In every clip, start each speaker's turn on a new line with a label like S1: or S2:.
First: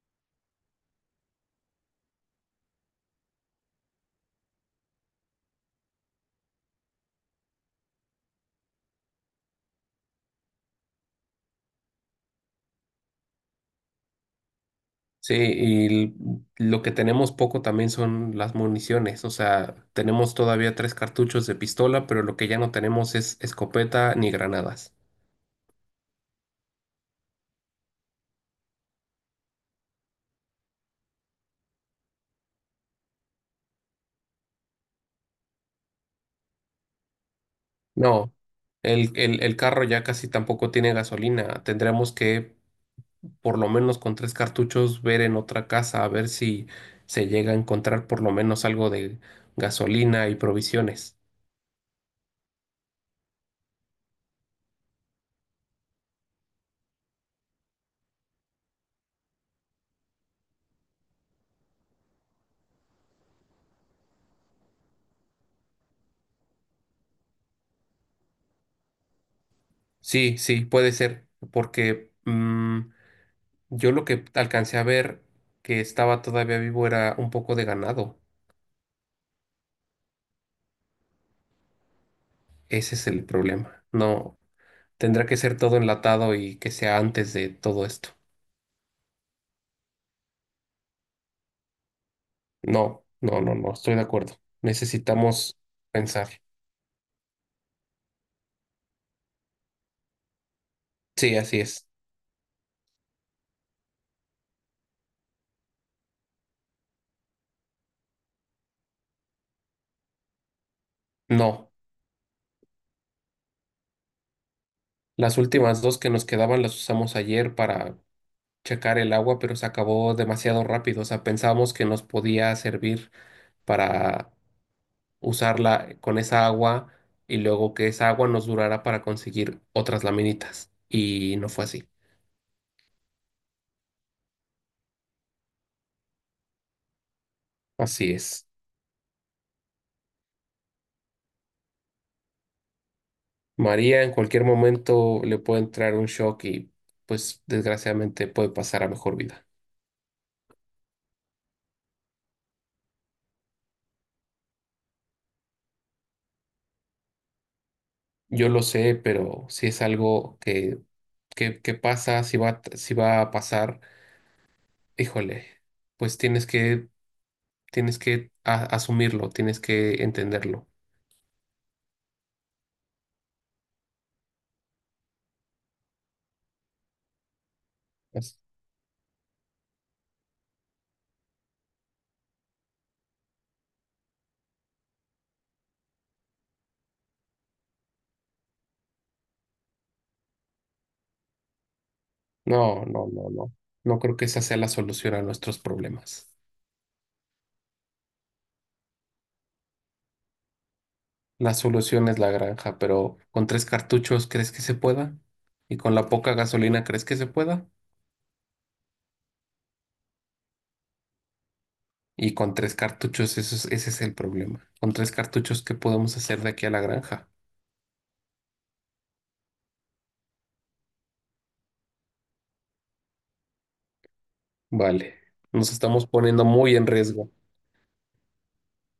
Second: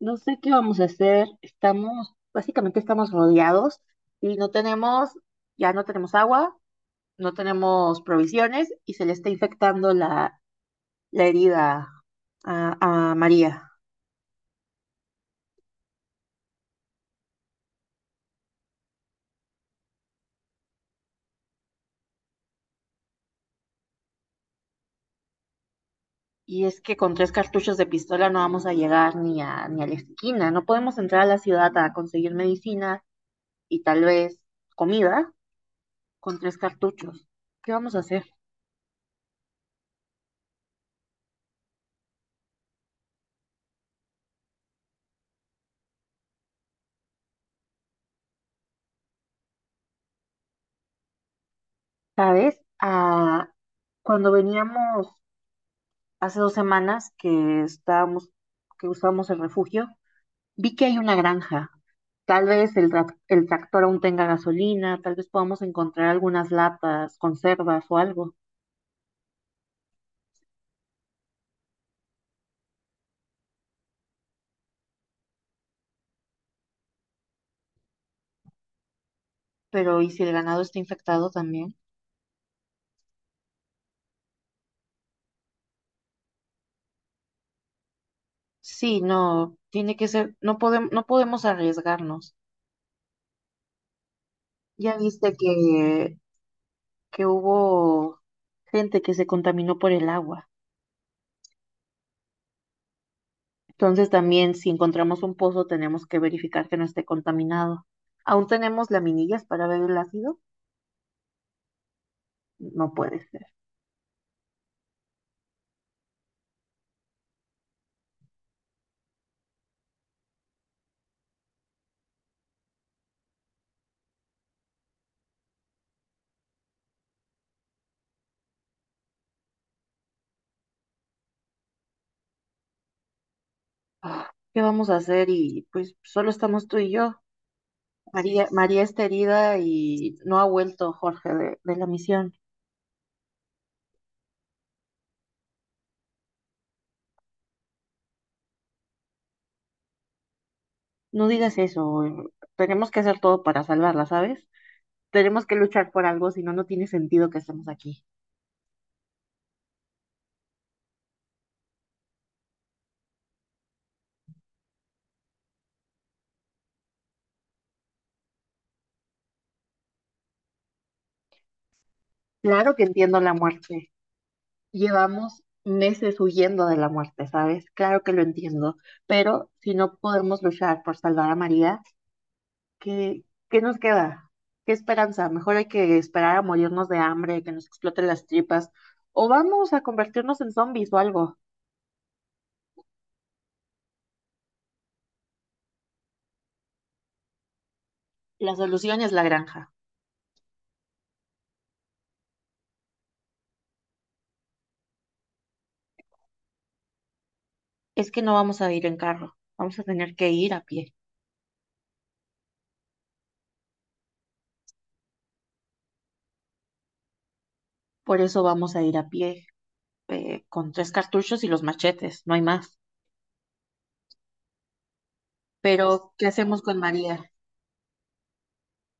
S1: No sé qué vamos a hacer. Básicamente, estamos rodeados y ya no tenemos agua, no tenemos provisiones y se le está infectando la herida a María.
S2: Sí, lo que tenemos poco también son las municiones, o sea, tenemos todavía tres cartuchos de pistola, pero lo que ya no tenemos es escopeta ni granadas.
S1: Y es que con tres cartuchos de pistola no vamos a llegar ni a la esquina. No podemos entrar a la ciudad a conseguir medicina y tal vez comida con tres cartuchos. ¿Qué vamos a hacer?
S2: No, el carro ya casi tampoco tiene gasolina, tendremos que, por lo menos con tres cartuchos, ver en otra casa a ver si se llega a encontrar por lo menos algo de gasolina y provisiones.
S1: ¿Sabes? Ah, cuando veníamos hace 2 semanas que que usamos el refugio, vi que hay una granja. Tal vez el tractor aún tenga gasolina, tal vez podamos encontrar algunas latas, conservas o algo.
S2: Sí, sí, puede ser, porque... mm, yo lo que alcancé a ver que estaba todavía vivo era un poco de ganado.
S1: Pero ¿y si el ganado está infectado también?
S2: Ese es el problema. No, tendrá que ser todo enlatado y que sea antes de todo esto.
S1: Sí, no, tiene que ser, no podemos, no podemos arriesgarnos.
S2: No, no, no, no, estoy de acuerdo.
S1: Ya viste
S2: Necesitamos pensar.
S1: que hubo gente que se contaminó por el agua.
S2: Sí, así es.
S1: Entonces también si encontramos un pozo tenemos que verificar que no esté contaminado. ¿Aún tenemos laminillas para ver el ácido?
S2: No,
S1: No puede ser.
S2: las últimas dos que nos quedaban las usamos ayer para checar el agua, pero se acabó demasiado rápido. O sea, pensábamos que nos podía servir para usarla con esa agua y luego que esa agua nos durara para conseguir otras laminitas. Y no fue así.
S1: Ah, ¿qué vamos a hacer? Y pues solo estamos tú y yo.
S2: Así es.
S1: María, María está herida y no ha vuelto Jorge de la misión.
S2: María en cualquier momento le puede entrar un shock y pues desgraciadamente puede pasar a mejor vida.
S1: No digas eso. Tenemos que hacer todo para salvarla, ¿sabes? Tenemos que luchar por algo, si no, no tiene sentido que estemos aquí.
S2: Yo lo sé, pero si es algo que pasa, si va, si va a pasar, híjole, pues tienes que asumirlo, tienes que entenderlo.
S1: Claro que entiendo la muerte. Llevamos meses huyendo de la muerte, ¿sabes? Claro que lo
S2: Pues,
S1: entiendo, pero si no podemos luchar por salvar a María, ¿qué, ¿qué nos queda? ¿Qué esperanza? Mejor hay que esperar a morirnos de hambre, que nos exploten las tripas, o vamos a convertirnos en zombies o algo.
S2: no, no, no, no. No creo que esa sea la solución a nuestros problemas.
S1: La solución es la granja.
S2: La solución es la granja, pero con tres cartuchos, ¿crees que se pueda? Y con la poca gasolina, ¿crees que se pueda?
S1: Es que no vamos a ir en carro, vamos a tener que ir a pie.
S2: Y con tres cartuchos, ese es el problema. Con tres cartuchos, ¿qué podemos hacer de aquí a la granja?
S1: Por eso vamos a ir a pie, con tres cartuchos y los machetes, no hay más.
S2: Vale, nos estamos
S1: Pero ¿qué
S2: poniendo
S1: hacemos
S2: muy
S1: con
S2: en
S1: María?
S2: riesgo.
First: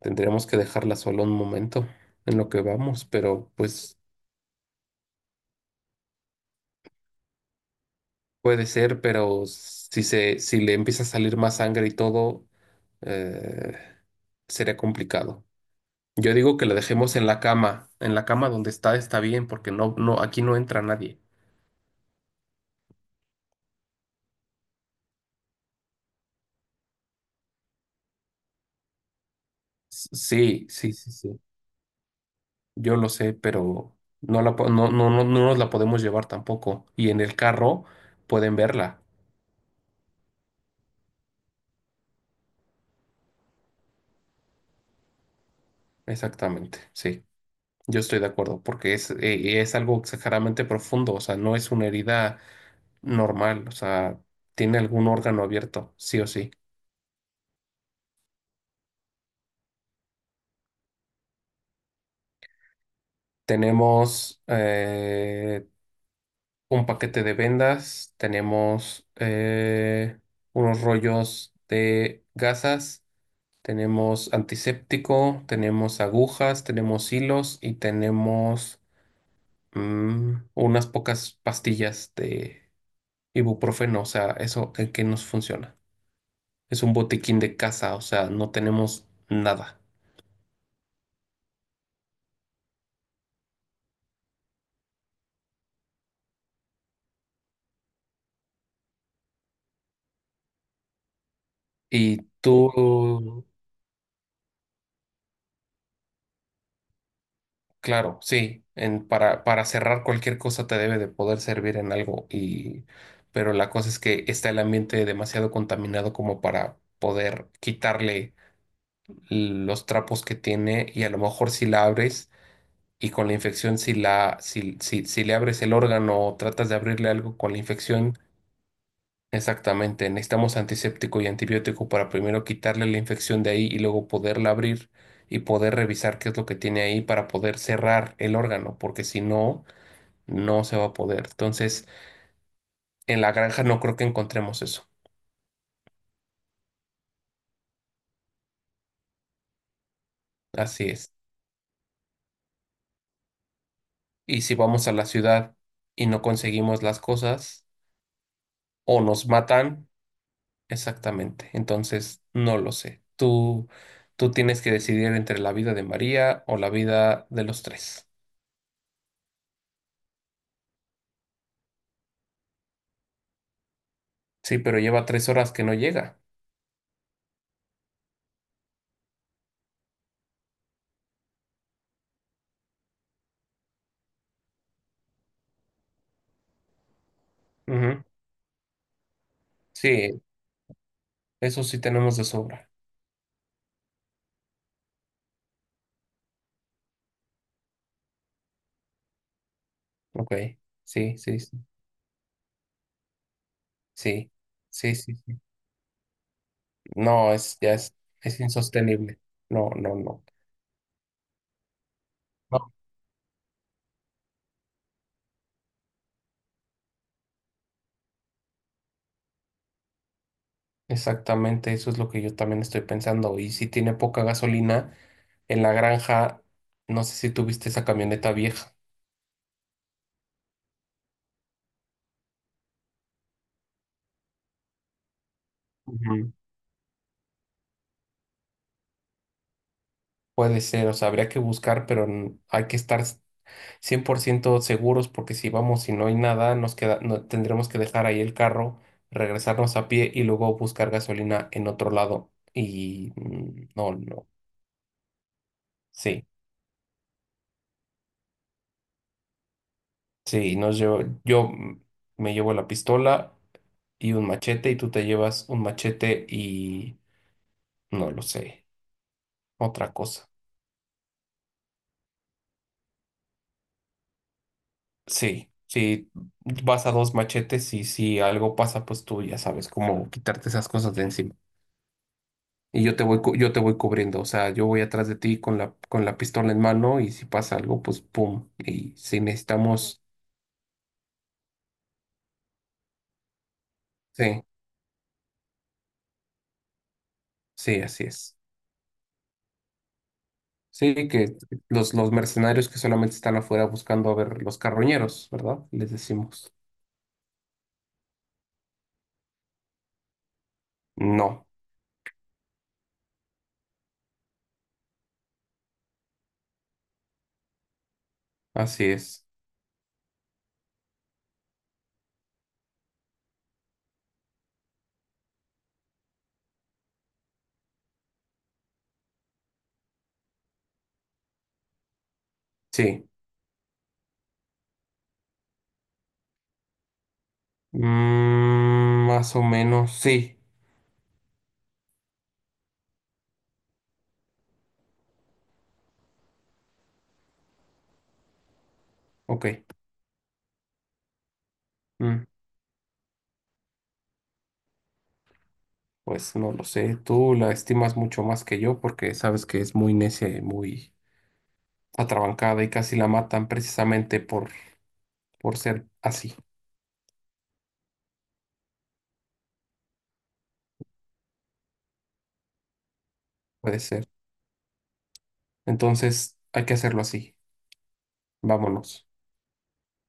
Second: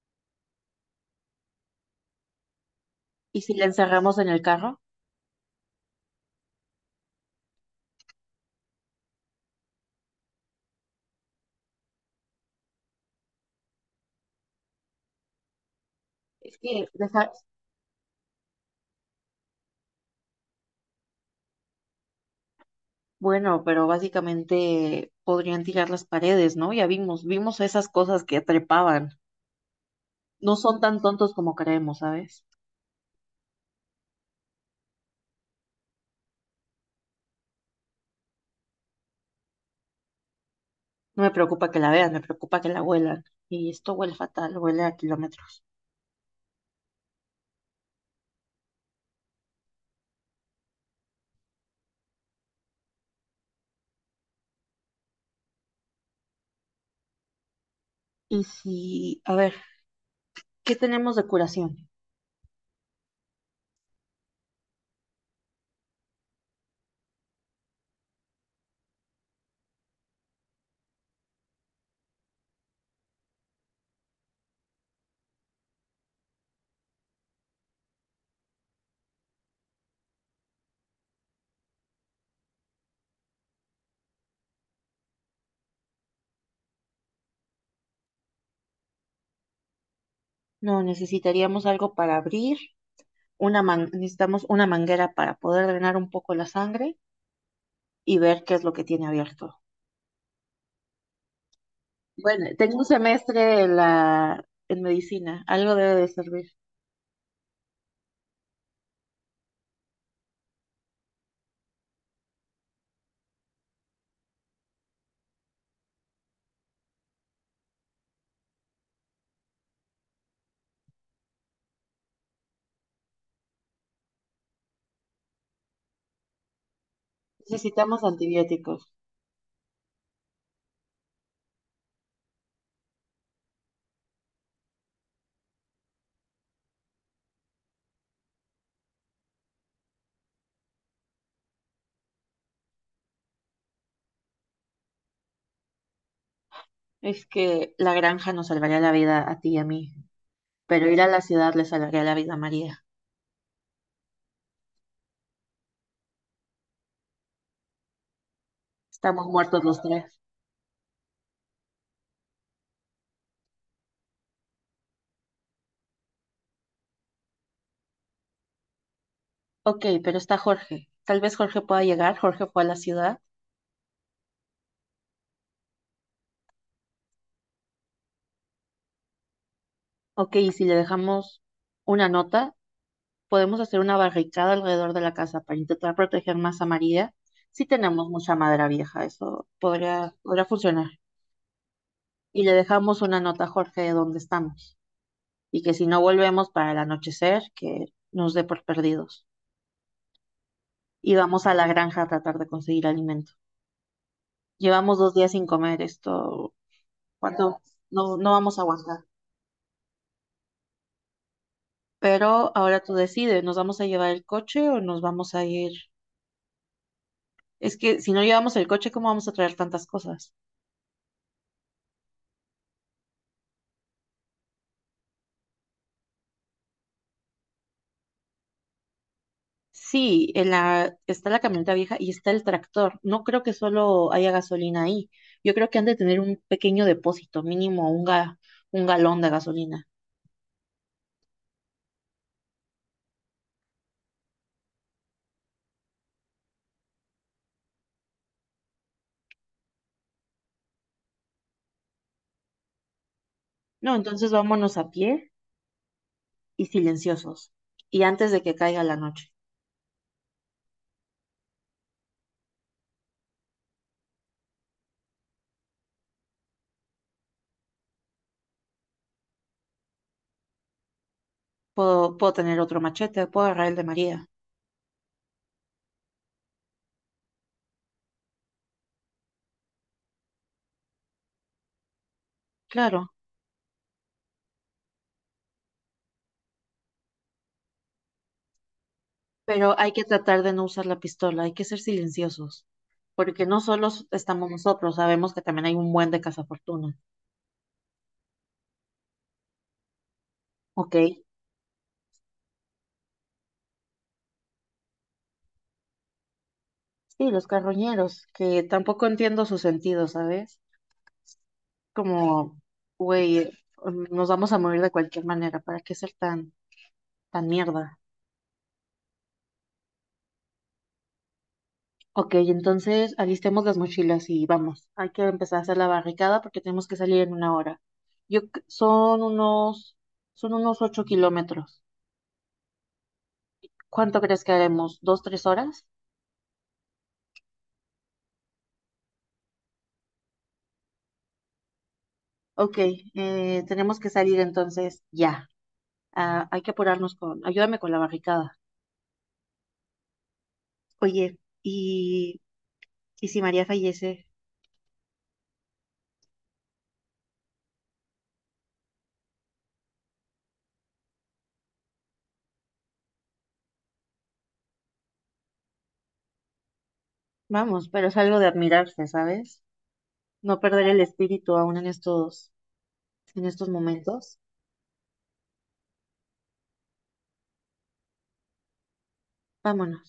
S2: Tendremos que dejarla sola un momento en lo que vamos,
S1: ¿Y
S2: pero
S1: si la
S2: pues
S1: encerramos en el carro?
S2: puede ser, pero si se, si le empieza a salir más sangre y todo, eh, sería complicado. Yo digo
S1: Es
S2: que la
S1: que,
S2: dejemos
S1: deja-
S2: en la cama donde está está bien, porque no, no, aquí no entra nadie.
S1: bueno, pero básicamente podrían tirar las paredes, ¿no? Ya vimos esas cosas que trepaban. No
S2: Sí,
S1: son
S2: sí,
S1: tan
S2: sí,
S1: tontos
S2: sí.
S1: como creemos, ¿sabes?
S2: Yo lo sé, pero no la, no, no, no, no nos la podemos llevar tampoco. Y en el carro pueden verla.
S1: No me preocupa que la vean, me preocupa que la huelan. Y esto huele fatal, huele a kilómetros.
S2: Exactamente, sí. Yo estoy de acuerdo, porque es algo exageradamente profundo, o sea, no es una herida normal, o sea, tiene algún órgano abierto, sí o sí.
S1: Y si, a ver, ¿qué tenemos de curación?
S2: Tenemos, un paquete de vendas, tenemos unos rollos de gasas, tenemos antiséptico, tenemos agujas, tenemos hilos y tenemos, unas pocas pastillas de ibuprofeno, o sea, eso en qué nos funciona. Es un botiquín de casa, o sea, no tenemos nada.
S1: No, necesitaríamos algo para abrir, necesitamos una manguera para poder drenar un poco la sangre y ver qué es lo que tiene abierto.
S2: ¿Y
S1: Bueno,
S2: oh,
S1: tengo un
S2: tú
S1: semestre en en medicina, algo debe de servir.
S2: claro, sí, para cerrar cualquier cosa te debe de poder servir en algo. Y pero la cosa es que está el ambiente demasiado contaminado como para poder quitarle los trapos que tiene y a lo mejor si la abres y con la infección si la si le abres el órgano o tratas de abrirle algo con la
S1: Necesitamos
S2: infección,
S1: antibióticos.
S2: exactamente, necesitamos antiséptico y antibiótico para primero quitarle la infección de ahí y luego poderla abrir y poder revisar qué es lo que tiene ahí para poder cerrar el órgano, porque si no no se va a poder. Entonces, en la granja no creo que encontremos eso.
S1: Es que la granja nos salvaría la vida a ti y a mí,
S2: Así
S1: pero ir a
S2: es.
S1: la ciudad le salvaría la vida a María.
S2: Y si vamos a la ciudad y no conseguimos las cosas, o
S1: Estamos
S2: nos
S1: muertos los
S2: matan,
S1: tres.
S2: exactamente. Entonces, no lo sé. Tú tienes que decidir entre la vida de María o la vida de los tres.
S1: Ok, pero está Jorge. Tal vez Jorge pueda llegar. Jorge fue a la ciudad.
S2: Sí, pero lleva tres horas que no llega.
S1: Ok, y si le dejamos una nota, podemos hacer una barricada alrededor de la casa para intentar proteger más a María. Si
S2: Ujú.
S1: tenemos mucha madera vieja, eso
S2: Sí,
S1: podría funcionar.
S2: eso sí tenemos de
S1: Y le
S2: sobra.
S1: dejamos una nota a Jorge de dónde estamos. Y que si no volvemos para el anochecer, que nos dé por perdidos.
S2: Ok,
S1: Y
S2: sí, sí,
S1: vamos a
S2: sí,
S1: la granja a tratar de conseguir alimento.
S2: sí, sí,
S1: Llevamos dos
S2: sí,
S1: días
S2: sí.
S1: sin comer esto.
S2: No, es,
S1: ¿Cuánto?
S2: ya
S1: No, no
S2: es
S1: vamos a aguantar.
S2: insostenible. No, no, no.
S1: Pero
S2: No,
S1: ahora tú decides, ¿nos vamos a llevar el coche o nos vamos a ir? Es que si no llevamos el coche, ¿cómo vamos a traer tantas cosas?
S2: exactamente, eso es lo que yo también estoy pensando. Y si tiene poca gasolina, en la granja, no sé si tuviste esa camioneta vieja.
S1: Sí, en la, está la camioneta vieja y está el tractor. No creo que solo haya gasolina ahí. Yo creo que han de tener
S2: Ujú.
S1: un pequeño depósito, mínimo 1 galón de gasolina.
S2: Puede ser, o sea, habría que buscar, pero hay que estar 100% seguros porque si vamos y no hay nada, nos queda, tendremos que dejar ahí el carro, regresarnos a pie y luego buscar gasolina en otro lado. Y no,
S1: No,
S2: no,
S1: entonces vámonos a pie
S2: sí.
S1: y silenciosos. Y antes de que caiga la noche.
S2: Sí, yo, me llevo la pistola y un machete y tú te llevas un machete y no lo sé, otra cosa.
S1: Puedo tener otro machete, puedo agarrar el de María,
S2: Sí, sí, vas a dos machetes y si algo pasa, pues tú ya sabes cómo quitarte esas cosas de encima. Y yo te
S1: claro,
S2: voy, yo te voy cubriendo, o sea, yo voy atrás de ti con la pistola en mano y si pasa algo, pues pum. Y si
S1: pero hay
S2: necesitamos,
S1: que tratar de no usar la pistola, hay que ser silenciosos, porque no solo
S2: sí,
S1: estamos nosotros, sabemos que también hay un buen de cazafortuna.
S2: sí, así es.
S1: Ok,
S2: Sí,
S1: sí,
S2: que los mercenarios que solamente están afuera buscando, a ver, los carroñeros, ¿verdad? Les decimos.
S1: los carroñeros, que tampoco entiendo su sentido, ¿sabes?
S2: No,
S1: Como, güey, nos vamos a morir de cualquier manera, ¿para qué ser tan, tan mierda?
S2: así es.
S1: Ok, entonces alistemos las mochilas y vamos. Hay que empezar a hacer la barricada porque tenemos que salir en una hora. Yo, c- son unos 8 kilómetros.
S2: Sí.
S1: ¿Cuánto crees que haremos? ¿2, 3 horas?
S2: Mm, más o menos, sí.
S1: Ok, tenemos que salir entonces ya. Ah, hay que apurarnos ayúdame con la barricada.
S2: Ok.
S1: Oye,
S2: Mm,
S1: y si María fallece,
S2: pues no lo sé. Tú la estimas mucho más que yo porque sabes que es muy necia y muy atrabancada y casi la matan precisamente por ser así.
S1: vamos, pero es algo de admirarse, ¿sabes? No perder el espíritu aún en en estos
S2: Puede ser.
S1: momentos.
S2: Entonces hay que hacerlo así. Vámonos.
S1: Vámonos.